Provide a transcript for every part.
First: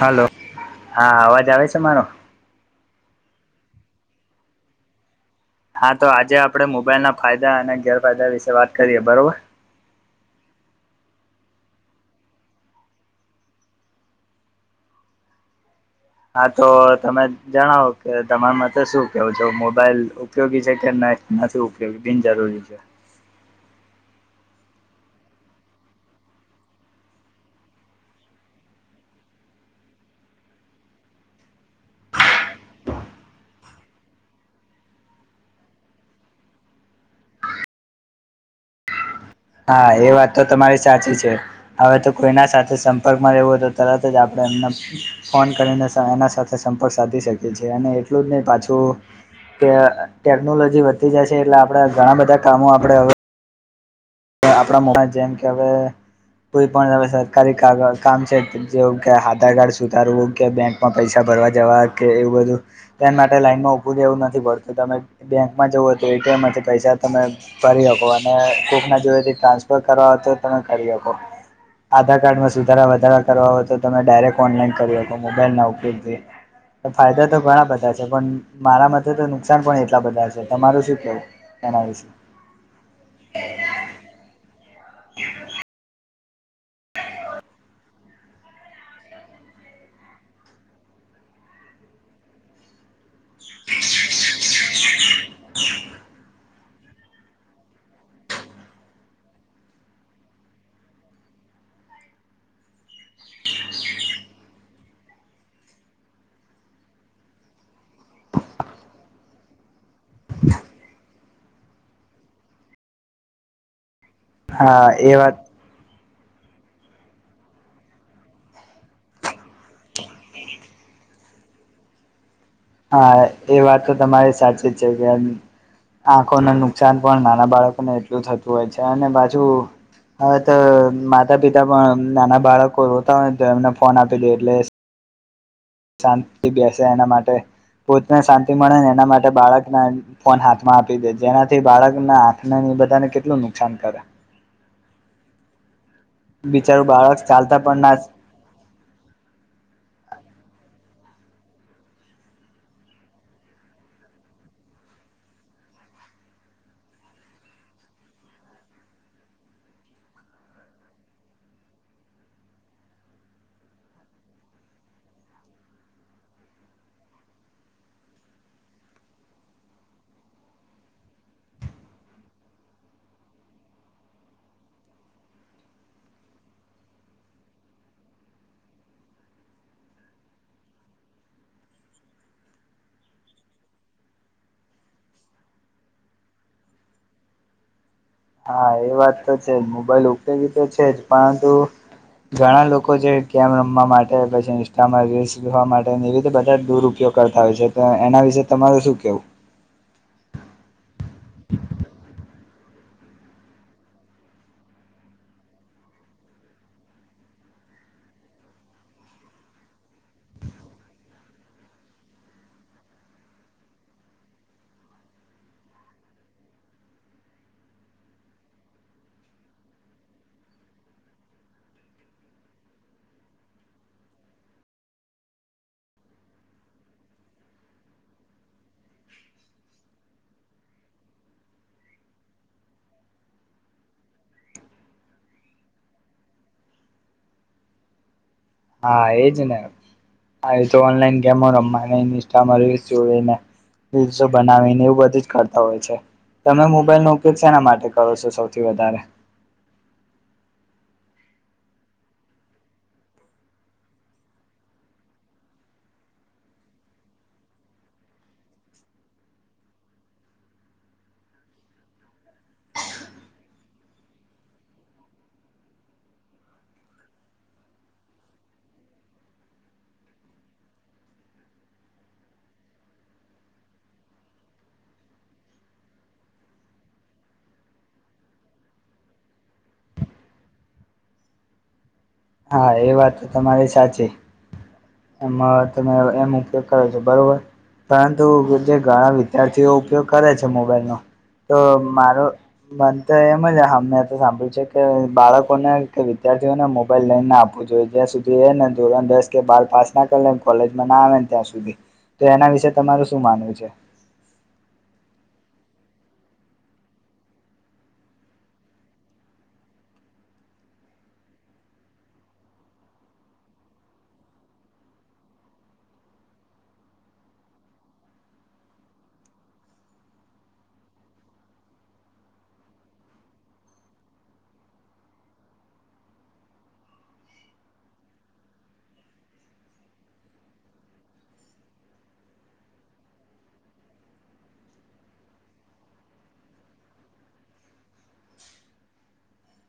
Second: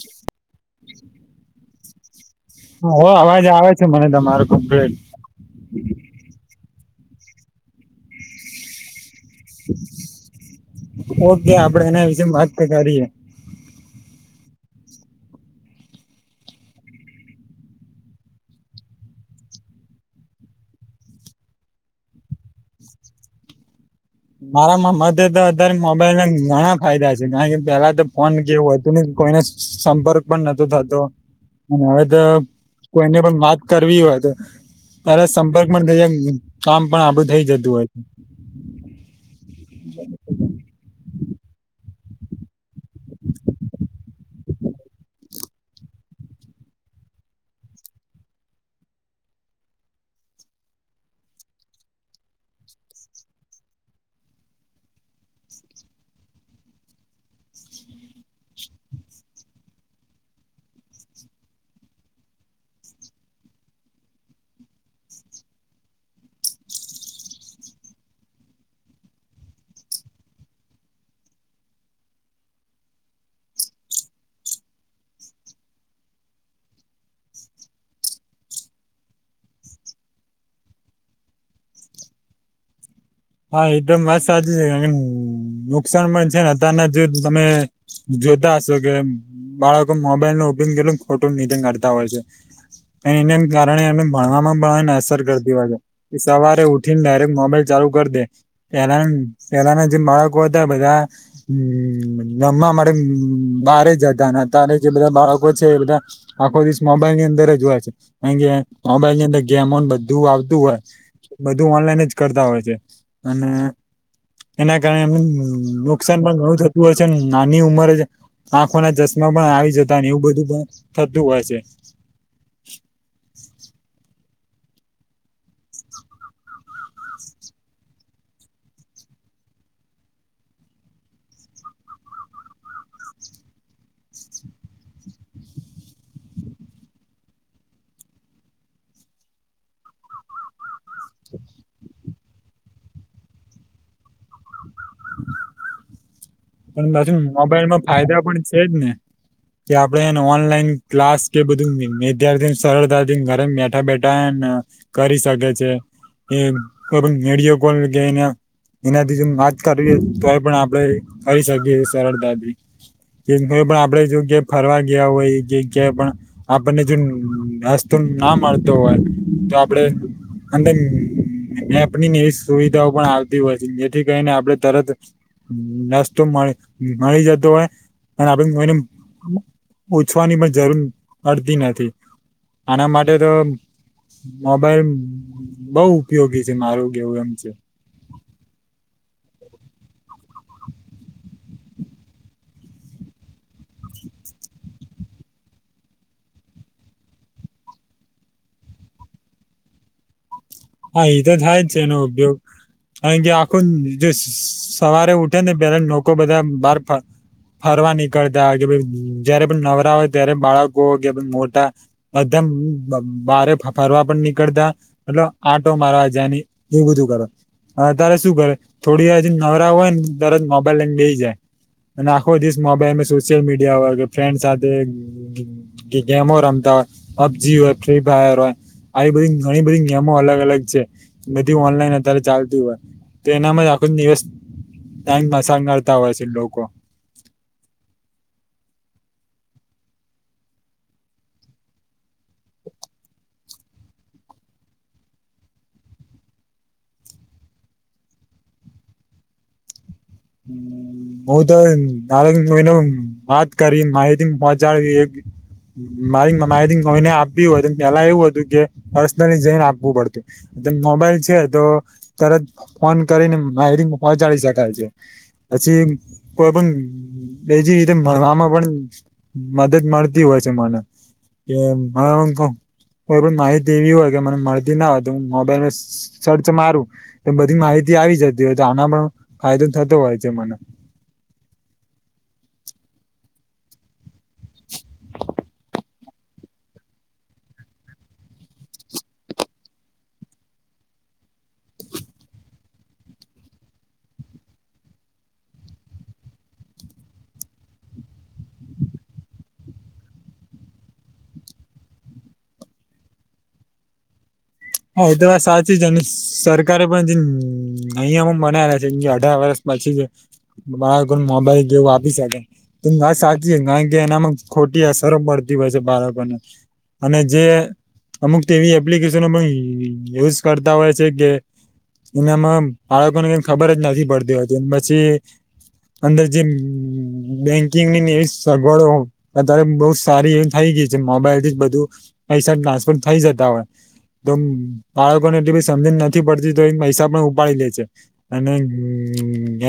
Hello હા અવાજ આવે છે મારો. હો અવાજ આવે છે મને તમારું કમ્પ્લેન. હા તો આજે આપડે મોબાઈલ ના ફાયદા અને ગેરફાયદા વિશે વાત કરીએ બરોબર. ઓકે આપડે એના વિશેે વાત તો કરીએ. હા તો તમે જણાવો કે તમારા માટે શું કેવો છ મોબાઈલ. ઉપયોગી છે કે નથી ઉપયોગી બિનજરૂરી છે મારા મતે તો અત્યારે મોબાઈલ ના ઘણા ફાયદા છે કારણ કે પેલા તો ફોન કેવું હોય હતું કોઈને સંપર્ક પણ નતો થતો અને હવે તો કોઈને પણ વાત કરવી હોય તો ત્યારેા સંપર્ક પણ થ કામ પણ આબું થઇ જતું હોય છે હા એ વાત તો તમારી સાચી છે હવે તો કોઈના સાથે સંપર્કમાં રહેેવો હોય તો તરત જ આપડે એમને ફોન કરીને એના સાથે સંપર્ક સાધી શકી છી અને એટલું જ નહી પાછું કે ટેકનોલોજી વધતી જાયશે એટલે આપણેે ઘણા બધા કામો આપડે હવે આપણા મોમાં જેમ કે હવે કોઈ પણ સરકારી ક કામ છે જે હધાર કાર્ડ સુધાર ગ્ય બેંક માં પૈસા ભરવા જવા કે એવું બધું એ માટે લાઈનમાં ઊભું રહે એવું નથી ભરતું તમે બેંકમાં જવું હોય તો એટીએમમાંથી પૈસા તમે ભરી શકો અને કોક ના જો ટ્રાન્સફર કરવા તો તમે કરી શકો આધાર કાર્ડમાં સુધારા વધારા કરવા હોય તો તમે ડાયરેક્ટ ઓનલાઈન કરી શકો મોબાઈલ ના ઉપયોગથી ફાયદા તો ઘણા બધા છે પણ મારા માટે તો નુકસાન પણ એટલા બધા છે તમારું શું કેવું એના છે હા એદમ મસ્ત સાચી છે કારણ નુકસાન પણ છે ને અતારના જ તમે જોધાશો કે બાળકો મોબાઈલ નો ઉપયોગ કર ફોટો નીચે કાઢતા હોય છે એના કારણે એને ભણવામાં પણ એને અસર કરતી હોય છે સવારે ઉઠીને ડાયરેક્ટ મોબાઈલ ચાલુ કરી દે પેલા પેલાના જે બાળકો હતા બધા હમ રમવા માટે બારે જતા હતા અને જે બધા બાળકો છે એ બધા આખો દિવસ મોબાઈલ ની અંદર જ હોય છે કારણ કે મોબાઈલ ની અંદર ગેમો બધું આવતું હોય બધું ઓનલાઈન જ કરતા હોય છે અને એના હા કારણેમ એ વાત નુકસાન પણ ઘણું થતું હોય છે નાની ઉંમરે આંખો ના ચશ્મા પણ આવી જતા એવું બધું પણ થતું હોય છે હા એ વાત તો તમારી સાચી જ છે કેમ આંખોને નુકસાન પણ નાના બાળકોને એટલું થતું હોય છે અને બાજુ હવે તો માતા પિતા પણ નાના બાળકો રોતા હોય તો એમને ફોન આપી દે એટલે શાંતિ બેસે એના માટે પોતને શાંતિ મળે ને એના માટે બાળકને ફોન હાથમાં આપી દે જેનાથી બાળક ના હાથ ના બધાને કેટલું નુકસાન કરે બિચારું પણ પાછુ બાળક ચાલતા પણ મોબાઈલમાં ના ફાયદા પણ છેજ ને કે આપડે એને ઓનલાઈન ક્લાસ કે બધું વિદ્યાર્થીને સરળતાથી ઘરે બેઠા બેઠા એ કરી શકે છે એ વિડીયો કોલ કેને એનાથી જો ના જ કરીએ તોય પણ આપડે કરી શકીએ સરળતાથી પણ આપડે જોગ્યા ફરવા ગયા હોય જગ્યાએ પણ આપણને જોસ્તો ના મળતો હોય તો આપડે અને એપ ની એવી સુવિધાઓ પણ આવતી હોય છે જેથી કરીને આપડણે તરત નાસ્તો મળ મળી જતો હોય અને આપે એને ઓછવાની પણ જરૂર પડતી નથી આના માટે તો મોબાઈલ બઉ ઉપયોગી છે મારું કેવું એમ છે હા એ વાત તો છે જ મોબાઈલ ઉપયોગી તો છે જ પરંતુ ઘણા લોકો જે કેમ રમવા માટે પછી ઇન્સ્ટામાં રીલ્સખવા માટે એવી રીતે બધા દુરુપયોગ કરતા હોય છે તો એના વિશે તમારે શું કેવું હા એ તો થાય જ છે એનો ઉપયોગ અ કે આખું જે સવારે ઉઠે ને પેલા લોકો બધા બહાર ફરવા નીકળતા કે ભ જયારે પણ નવરા હોય ત્યારે બાળકો કે મોટા બમ બારે ફરવા પણ નીકળતા મટ આટો મારવા જની એવું બધું કરો હ ત્યારે શું કરે થોડી હજી નવરા હોય ને તરજ મોબાઈલ એને બેઈ જાય અને આખો દિવસ મોબાઈલ સોશિયલ મીડિયા વ કે ફ્રેન્ડ સાથે ગેમો રમતા હોય પબજી હોય ફ્રી ફાયર હોય આવી બધી ઘણી બધી અલગ અલગ છે બધી ઓનલાઈન અત્યારે ચાલતું હોય તો એનામાં આખો દિવસ ક્યાંક મશ કરતા હોય છે લોકો હા એજ ને હ તો ઓનલાઈન ગેમો રમ ઇન્સ્ટામાં ર જોને દિવસો બનાવીને એવું બધું જ કરતા હોય છે તમે મોબાઈલ નોકેલ છે એના માટે કરો છો સૌથી વધારે હમ હું તો એને વાત કરી માહિતી પહોચાડ એક મારી મારી કોઈને આપવી હોય પેલા એવું હતું કે પર્સનલી જઈને આપવું પડતું મોબાઈલ છે તો તરત ફોન કરીને માયરિંગ પોહચાડી શકાય છે અછ કો પણ એજી રીતે આમાં પણ મદદ મળતી હોય છે મને કે કો પણ માહિતી એવી હોય કે મને મળતી ના હોય તો મોબાઈલ સર્ચ મારું એ બધી માહિતી આવી જતી હોય તો આના પણ ફાયદો થતો હોય છે મને હા એ વાત તો તમારી સાચી એમાં તમે એમ ઉપયોગ કરો છેો બરોબર પરંતુ જે ઘણા વિદ્યાર્થીઓ ઉપયોગ કરે છે મોબાઈલનોો તો મારો મન તો એમ જ અમે તો સાંભળ્યું છે કે બાળકોને કે વિદ્યાર્થીઓને મો બ લ ના આપવું જોઈએ જ્યાં સુધી એને ધોરણ દસ કે બાર પાસ ના કર લે કોલેજમાં ના આવે ત્યાં સુધી તો એના વિશે તમારું શું માનવું છે હા એ તો વાત સાચી છે અને સરકારે પણ જે નિયમો બનાવ્યા છે જે અઢાર વર્ષ પછી મારા કો મોબાઈલ જેવું આપી શકે આ સાચી કારણ કે એનામાં ખોટી અસરો પડતી હોય છે બાળકોને અને જે અમુક તેવી એપ્લિકેશનો બ ગ એવુંજ કરતા હોય છે કે એનામાં બાળકોને કઈ ખબર જ નથી પડતી હોતી પછી અંદર જે બેંકિંગની એવી સગવડો અત્યારે બઉ સારી એવી થઇ ગય છે મોબાઈલ થી જ બધું પૈસા ટ્રાન્સફર થઇ જતા હોય તો બાળકોને એટલી બી સમજને નથી પડતી તો એને પૈસા પણ ઉપાડી લે છે અને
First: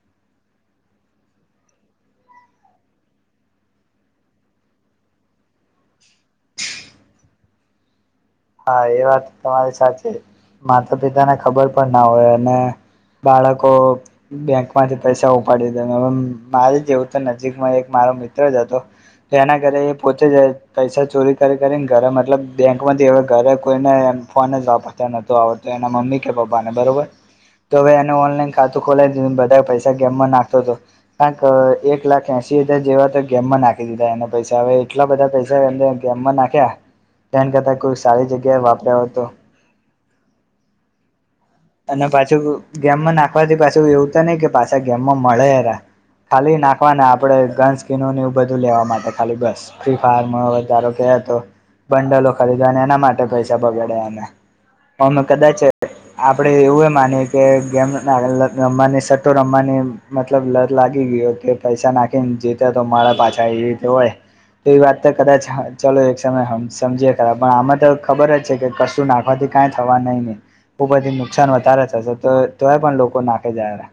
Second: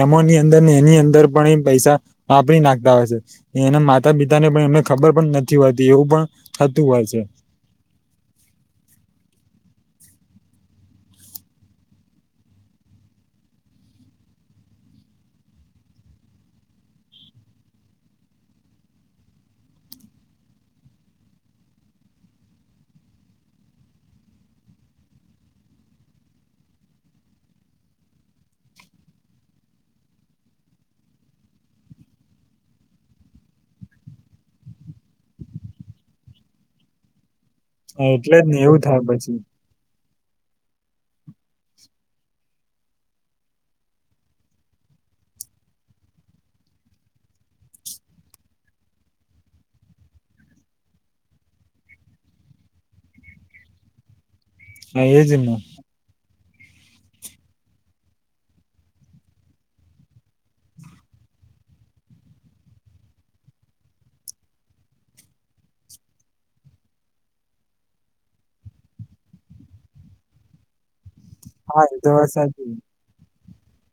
એમો ની અંદર ને એની અંદર પણ એ પૈસા હા આપડી નાખતા આવે છે એના માતા પિતા ને પણ એમને ખબર પણ નથી હોતી એવું પણ થતું હોય છે હા એ વાત તમારી સાચી માતા પિતા ને ખબર પણ ના હોય અને બાળકો બેંક માંથી પૈસા ઉપાડી દે હ મારે જેવું તો નજીકમાં એક મારો મિત્ર જ હતો એના ઘરે એ પોતે જ પૈસા ચોરી કરી કરીને ઘરે મતલબ બેંક માંથીવા ઘરે કોઈને એમ ફોન જ નતો આવતો એના મમ્મી કે પપ્પા ને બરોબર તો હવે એને ઓનલાઈન ખાતું ખોલાવી દીધ બધા પૈસા ગેમમાં નાખતો હતો કંક એક લાખ એસી હજાર જેવા તો ગેમમાં નાખી દીધા એના પૈસા હવે એટલા બધા પૈસા એમાં નાખ્યા તેન કરતા કોઈક સારી એટલે જ ને જગ્યા એવું થાય વાપર્યો હતો પછી અને પાછું ગેમમાં નાખવાથી પાછું એવું તો નહિ કે પાછા ગેમમાં મળે એરા ખાલી નાખવા આપડે ગન સ્કીિનો એવું બધું લેવા માટે ખાલી બસ ફ્રી ફાયર માં વધારો કે તો બંડલો ખરીદવા અને એના માટે પૈસા બગાડે અમે હા અમે એજ ને કદાચ આપણે એવું એ માનીએ કે ગેમ રમવાની સટ્ટો રમવાની મતલબ લત લાગી ગઈ હતી. પૈસા નાખી ને જીતે તો મારે પાછા એવી રીતે હોય. તો એ વાત તો કદાચ ચાલો એક સમય સમજીએ ખરાબ પણ આમાં તો ખબર જ છે કે કશું નાખવાથી કઈ થવા નહી નહી બ બધી નુકસાન હા વધારે એ થશે વાત તો સાચી તોય પણ લોકો નાખે જાય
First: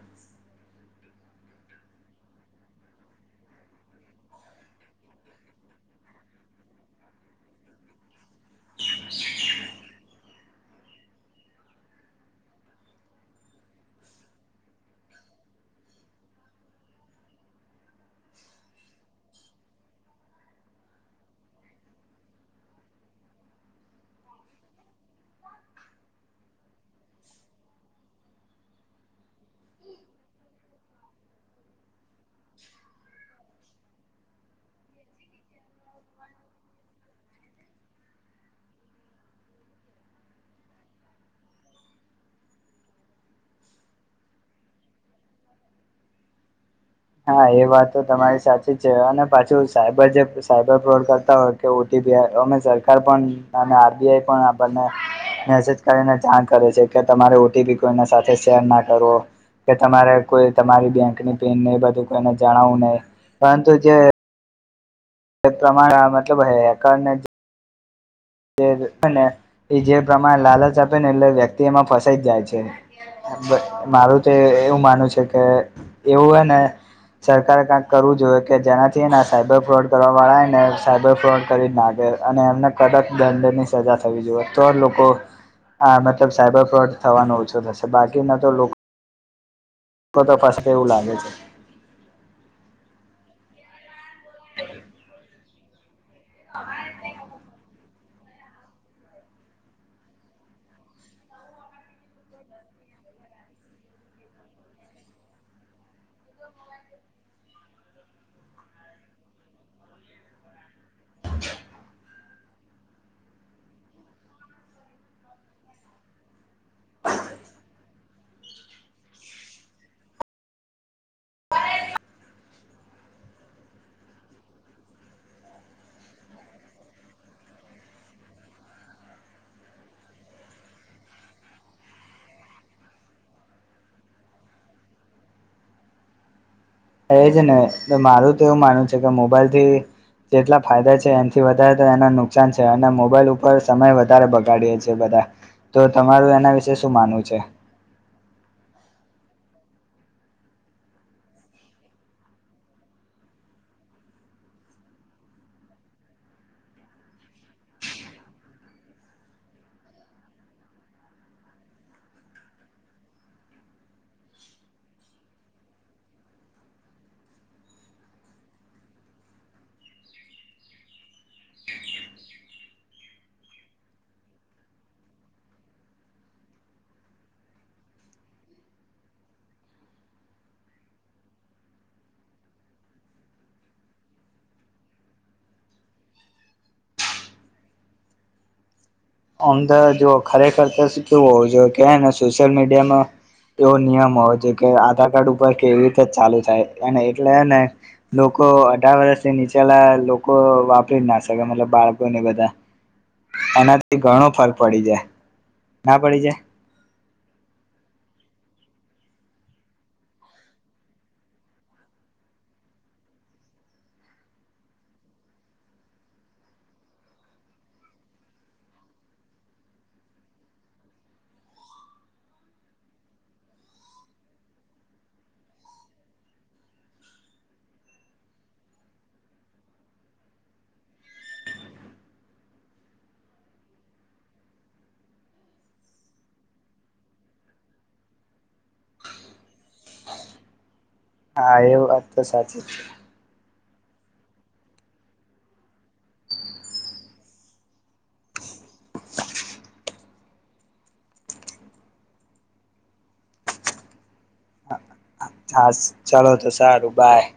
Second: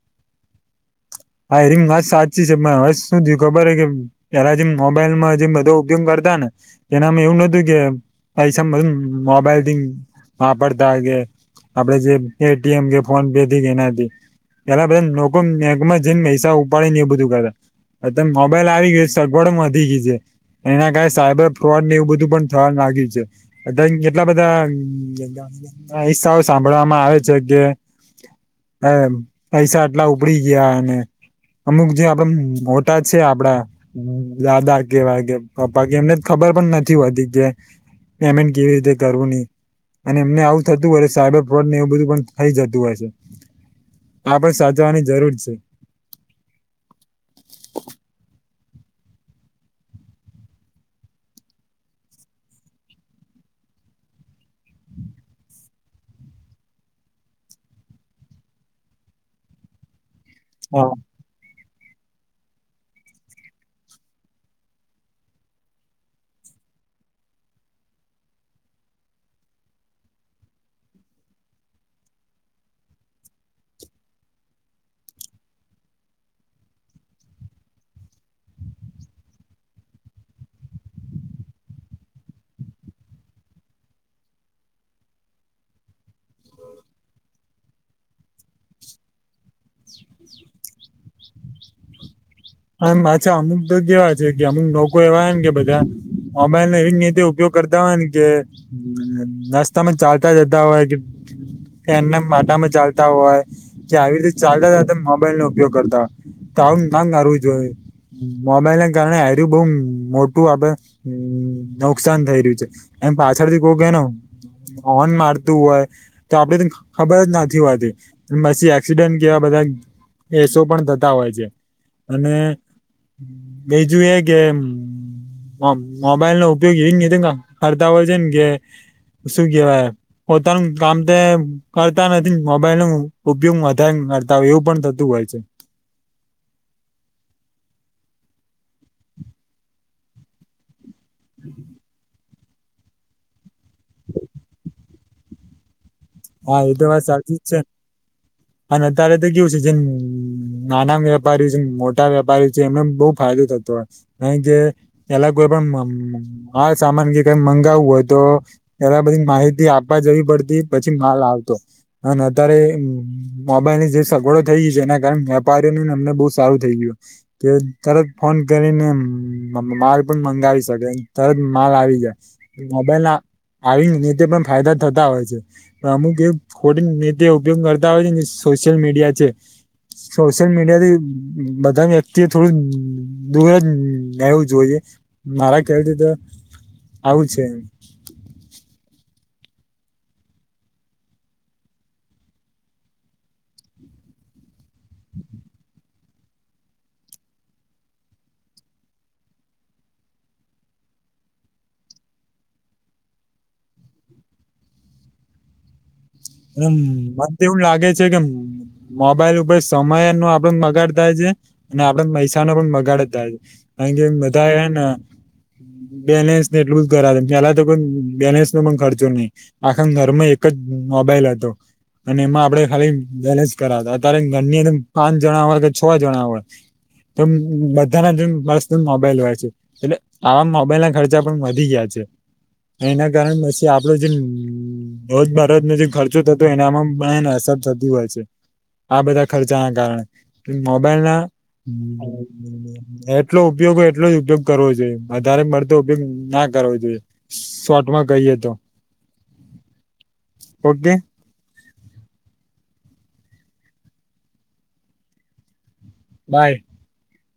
હા એરી હસ્ સાચી છે હ શું થયું ખબર હ કે પેલા જેમ મોબાઈલમાં જેમ બધો ઉપયોગ કરતા ને એનામાં એવું નતું કે પૈસા મ મોબાઈલ દ વાપરતા કે આપડે જે એટીએમ કે ફોન ભેથી કેનાથી પેલાધમાં જઈને પૈસા ઉપાડી ને એ બધું કરા અ મોબાઈલ આવી ગયો સગવડો વધી ગય છે. એના કારણે સાયબર ફ્રોડ ને એવું બધું પણ થવા લાગ્યું છે. અત્યારે એટલા બધા હિસ્સાઓ સાંભળવામાં આવે છે કે હ પૈસા એટલા ઉપડી ગયા અને અમુક જે આપડ મોટા છે આપડા દાદા કેવાય કે પપ્પા કે એમને ખબર પણ નથી હોતી કે પેમેન્ટ કેવી રીતે કરવું ની. અને એમને આવું થતું હોય છે સાયબર ફ્રોડ ને એવું બધું પણ થઈ જતું હોય છે. હા પણ સાચવાની જરૂર છે. હા એ વાત તો તમારી સાચી. અને પાછું સાયબર જે સાબર પ્રોડ કરતા હોય કે ઓટીપી અમે સરકાર પણ અને આરબીઆઈ પણ આપને મેસેજ કરીને જાણ કરે છે કે તમારે ઓટીપી કોઈ ના સાથે શેર ના કરવો કે તમારે કો હા તમારી બેંકની પન બધું કોઈને જણાવવું નહીં પરંતુ જે તે પ્રમાણે મતલબ હેકરને ને એ જે પ્રમાણે લાલચ આપે ને એટલે વ્યક્તિ એમાં ફસાઈ જ જાય છે. મારું તો એવું માનું છે કે એવું હ ને સરકારે ક્યાંક કરવું જોઈએ કે જેનાથી ને સાયબર ફ્રોડ કરવા વાળા ને સાયબર ફ્રોડ કરી નાખે અને એમને કડક દંડ ની સજા થવી જોઈએ. તો લોકો હ મતલબ સાયબર ફ્રોડ થવાનો ઓછો થશે. બાકીના તો લોકો તો તો પાછા એવું લાગે છે. હ પાછા અમુક તો કેવા છે કે અમુક લોકો એવા ને કે બધા મોબાઈલ એવીતે ઉપયોગ કરતા કે નાસ્તા માં ચાલતા જતા હોય કે એના માટામાં ચાલતા હોય કે આવી રીતે ચાલતા હતા મોબાઈલ નો ઉપયોગ કરતા હોય. તો આવું ના કરરવું જોઈએ મોબાઈલને કારણે [inaudible] મોટું આપે હમ નુકસાન થઈ રહ્યું છે. એમ પાછળથી [inaudible] હોર્ન મારતું હોય. તો આપણેે ખબર જ નથી હોતી પછી એક્સિડન્ટ એવા બધા કેસો પણ થતા હોય છે. અને બીજું એ કે મોબાઈલ નો ઉપયોગ એવી કતો ફરતા હોય છે ને કે શું કેવાય પોતાનું કામ તે કરતા નથી મોબાઈલ નો ઉપયોગ વધારે કરતા હોય એવું પણ થતું હોય છે. એજ ને મારું તો એવું માનવું છે કે મોબાઈલ થી જેટલા ફાયદા એથી વધારે તો એને નુકસાન છે અને મોબાઈલ ઉપર સમય વધારે બગાડીએેીએ બધા. તો તમારું એના હા એ વિશે તો શું વાત માનવું સાચી છે? જ અને અત્યારે તો કેવું છે જેમ નાના વેપારી છે મોટા વેપારી છે એમને બહુ ફાયદો થતો હો કારણકે કે પેલા કોઈ પણ માલ સામાન કે કઈ મંગાવવું હોય તો એલા બધી માહિતી આપવા જવી પડતી પછી માલ આવતો. અને અત્યારે મોબાઈલ ની જે સગવડો થઈ ગય છે એના કારણે વેપારીઓને અમને બહુ સારું થઇ ગયું. કે તરત ફોન કરીને માલ પણ મંગાવી શકે તરત માલ આવી જાય. મોબાઈલ ના આવી નેતે પણ ફાયદા થતા હોય છે. અમુક એ ખોટી નેતે ઉપયોગ કરતા હોય છે, સોશિયલ મીડિયા છે. સોશિયલ મીડિયા થી બધા વ્યક્તિ એ થોડું દૂર જ નવું જોઈએ, મારા કહેવ છે તો આવું છે. આમદા જો ખરેખર તો કેવું હોવું જોઈએ કેને સોશિયલ મીડિયામાં એવો નિયમ હો જે કે આધાર કાર્ડ ઉપર કેવી રીતે જ ચાલુ થાય એટલેને લોકો અઢાર વર્ષથી નીચેલા લોકો વાપરી જ ના શકે મતલબ બાળકોને બધા એનાથી ઘણો ફરક પડી જાય ના પડી જાય એમ મને તો એવું લાગે છે કેમ મોબાઈલ ઉપર સમય નો આપડ બગાડ થાય છે અને આપડ પૈસા નો પણ બગાડ થાય છે હંગે બધા એના બેલેન્સ ને એટલું જ કર ચલા તો બેલેન્સ નો પણ ખર્ચો નહી આખા ઘરમાં એક જ મોબાઈલ હતો અને એમાં આપડે ખાલી બેલેન્સ કરાવતા અત્યારે ઘરની અંદર પાંચ જણા હોય કે છ જણા હોય તો બધાના જે મસ્ મોબાઈલ હોય છે. એટલે આવા મોબાઈલ ના ખર્ચા પણ વધી ગયા છે. એના કારણે પછી આપડો જેજ તને જે ખર્ચો થતો એનામાં પણને અસર થતી હોય છે આ બધા ખર્ચા ના કારણે મોબાઈલ ના હા એ વાત તો સાચી જ છે. એટલો ઉપયોગ હોય એટલો જ ઉપયોગ કરવો જોઈએ વધારે મળતો ઉપયોગ ના કરવો જોઈએ શોટમાં ગઈએ તો ઓગે હા ચાલો તો બાય સારું બાય